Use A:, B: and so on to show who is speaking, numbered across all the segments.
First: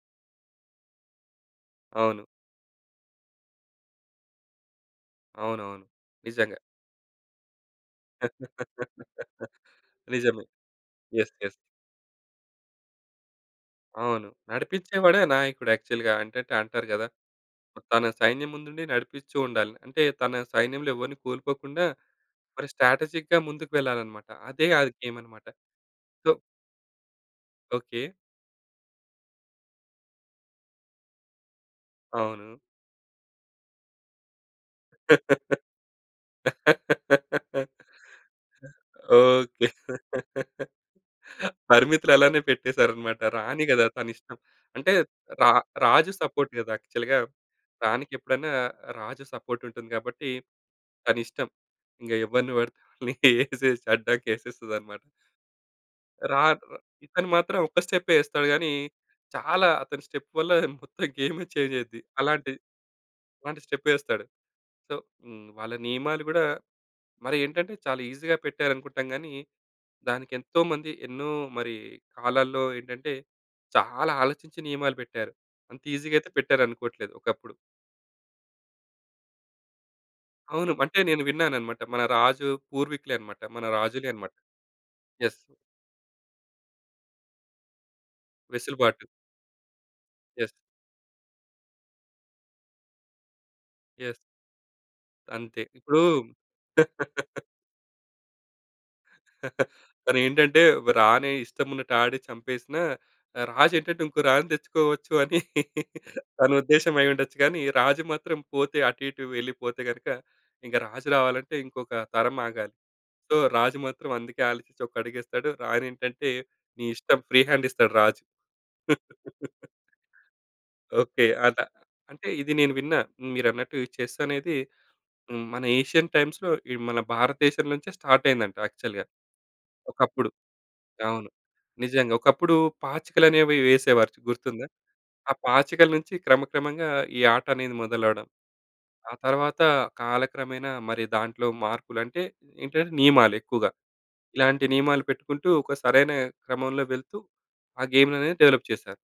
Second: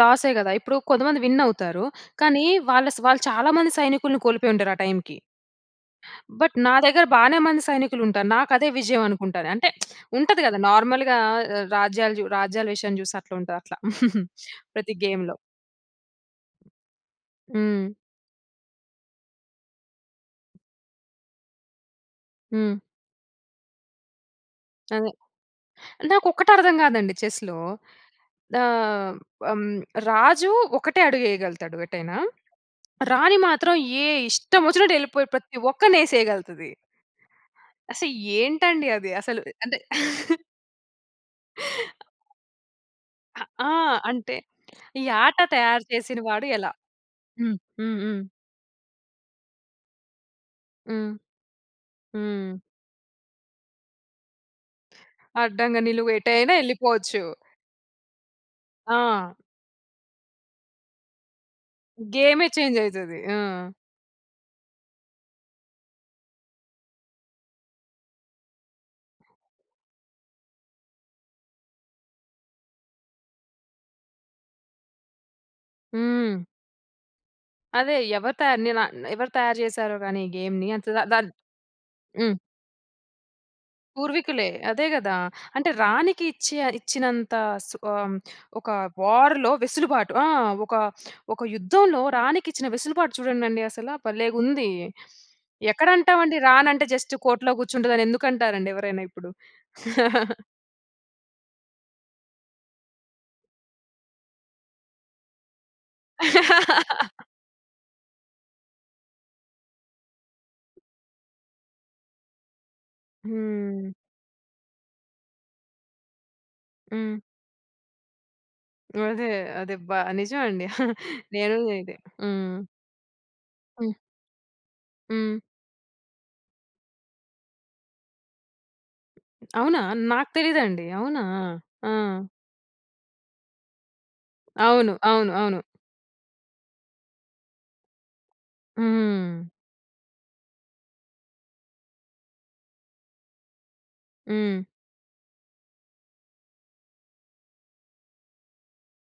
A: లాసే కదా! ఇప్పుడు కొంతమంది విన్ అవుతారు.
B: అవును.
A: కానీ వాళ్ళ వాళ్ళు చాలా మంది సైనికుల్ని కోల్పోయుంటారు ఆ టైమ్‌కి.
B: అవునవును.
A: బట్
B: నిజంగా.
A: నా దగ్గర బానే మంది సైనికులుంటారు. నాకు అదే విజయమనుకుంటాను. అంటే ఉంటది
B: నిజమే.
A: కదా నార్మల్‌గా
B: యెస్. యెస్.
A: రాజ్యాలు, రాజ్యాల విషయం చూసి అట్లా ఉంటది అట్లా
B: అవును.
A: ప్రతి
B: నడిపించేవాడే
A: గేమ్‌లో.
B: నాయకుడు యాక్చువల్‌గా, అంటే అంటారు కదా!
A: హ్మ్.
B: తన సైన్యం ముందుండి నడిపిచుండాలి. అంటే తన సైన్యంలో ఎవరిని కోల్పోకుండా, మరి
A: హ్మ్.
B: స్ట్రాటజిక్‌గా ముందుకు వెళ్లాలన్నమాట. అదే ఆ
A: అదే.
B: గేమ్ అన్నమాట.
A: నాకు
B: సో
A: ఒక్కటి అర్థం కాదండి చెస్‌లో.
B: ఓకే.
A: ఆహ్, హ్మ్. రాజు ఒకటే అడుగు ఎయగలుగుతాడు ఎటైనా.
B: అవును.
A: రాణి మాత్రం ఏ ఇష్టవొచ్చినట్టు ఎళ్ళిపోయి ప్రతి ఒక్కరిని ఏసేయగలుతది. అసలు ఏంటండి అది అసలు?
B: ఓకే.
A: అంటే
B: పరిమితులు అలానే పెట్టేసారన్నమాట.
A: ఆ!
B: రాణి
A: ఆ!
B: కదా
A: అంటే,
B: తనిష్టం. అంటే,
A: ఈ ఆట
B: రా
A: తయారు
B: రాజు
A: చేసిన వాడు
B: సపోర్ట్ కదా
A: ఎలా?
B: యాక్చువల్‌గా
A: హ్మ్. హ్మ్. హ్మ్.
B: రాణికెప్పుడైనా రాజు సపోర్ట్ ఉంటుంది కాబట్టి,
A: హ్మ్.
B: తనిష్టం. ఇంకా ఎవ్వరిని
A: హ్మ్.
B: పడితే వాళ్ళని ఏసేసి అడ్డంగా ఏసేస్తదన్నమాట.
A: అడ్డంగా, నిలువు
B: రా
A: ఎటైనా ఎళ్ళిపోవచ్చు!
B: ఇతను మాత్రం ఒక్క స్టెప్పే ఏస్తాడు కానీ,
A: ఆ!
B: చాలా అతని స్టెప్ వల్ల మొత్తం గేమే చేంజ్ అయిద్ది.
A: గేమే
B: అలాంటి,
A: చేంజ్ అయితది. ఆ!
B: అలాంటి స్టెపేస్తాడు. సో, హ్మ్, వాళ్ళ నియమాలు కూడా మరేంటంటే, చాలా ఈజీగా పెట్టారనుకుంటాం గాని, దానికేంతోమంది, ఎన్నో మరి కాలాల్లో ఏంటంటే, చాలా ఆలోచించి నియమాలు పెట్టారు. అంత ఈజీగా అయితే
A: హ్మ్.
B: పెట్టారనుకోవట్లేదు ఒకప్పుడు.
A: అదే. ఎవరు తయా నేన ఎవరు తయారు చేసారో గాని ఈ గేమ్‌ని
B: అవును. అంటే
A: ద
B: నేను
A: దాన్ని
B: విన్నానన్నమాట. మన
A: హ్మ్.
B: రాజు పూర్వీకులే అన్నమాట. మన రాజులే అనమాట.
A: పూర్వీకులే. అదే కదా!
B: యెస్
A: అంటే రాణికిచ్చె ఇచ్చినంత సు ఆహ్, ఒక
B: వెసులుబాటు.
A: వార్‌లో వెసులుబాటు ఆ!
B: యెస్.
A: ఒక ఒక యుద్ధంలో రాణికిచ్చిన వెసులుబాటు చూడండండి అసల
B: యెస్.
A: భలేగుంది!
B: అంతే. ఇప్పుడు
A: ఎక్కడంటామండి రాణంటే జస్ట్ కోటలో కూర్చుంటదని ఎందుకంటారండి ఎవరైనా ఇప్పుడు?
B: తనేంటంటే రాణే ఇష్టమున్నట్టు ఆడి చంపేసినా, ఆహ్, రాజు ఏంటంటే, ఇంకో రాణీ తెచ్చుకోవచ్చు అని తన ఉద్దేశ్యం అయ్యుండొచ్చు. కానీ రాజు మాత్రం పోతే, అటు ఇటు వెళ్లిపోతే గనుక, ఇంక రాజు రావాలంటే ఇంకొక తరం ఆగాలి. సో, రాజు
A: హ్మ్.
B: మాత్రం అందుకే ఆలోచించి ఒక అడుగేస్తాడు. రాణి ఏంటంటే, నీ ఇష్టం
A: హ్మ్.
B: ఫ్రీ హ్యాండ్ ఇస్తాడు రాజు.
A: అదే. అదే. అబ్బా! నిజం అండి
B: ఓకే. ఆట
A: నేనది అదే.
B: అంటే ఇది
A: హ్మ్.
B: నేను విన్న మీరన్నట్టు ఈ
A: హ్మ్.
B: చెస్ అనేది
A: హ్మ్.
B: హ్మ్. మన ఏషియన్ టైమ్స్‌లో ఇ మన భారతదేశం నుంచే స్టార్ట్ అయిందంట యాక్చువల్‌గా
A: అవునా?
B: ఒకప్పుడు.
A: నాకు తెలీదండి అవునా?
B: అవును.
A: ఆ!
B: నిజంగా ఒకప్పుడు పాచికలనేవి వేసేవారు గుర్తుందా?
A: అవును. అవును.
B: ఆ
A: అవును.
B: పాచికల నుంచి క్రమక్రమంగా ఈ ఆటనేది మొదలవడం. ఆ
A: హ్మ్.
B: తర్వాత కాలక్రమేణా మరి దాంట్లో మార్పులు అంటే, ఏంటంటే, నియమాలు ఎక్కువగా.
A: హ్మ్.
B: ఇలాంటి నియమాలు పెట్టుకుంటూ ఒక సరైన క్రమంలో వెళుతూ, ఆ గేమ్ అనేది డెవలప్ చేశారు.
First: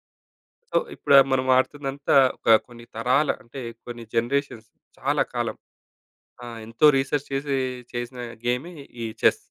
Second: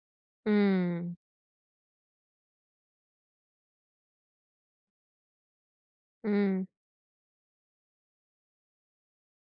B: సో, ఇప్పుడు
A: హ్మ్.
B: మనం ఆడుతుందంతా ఒక కొన్ని తరాల అంటే, కొన్ని జనరేషన్స్ చాలా కాలం ఆ!
A: హ్మ్.
B: ఎంతో రిసెర్చ్ చేసి, చేసిన గేమే ఈ చెస్.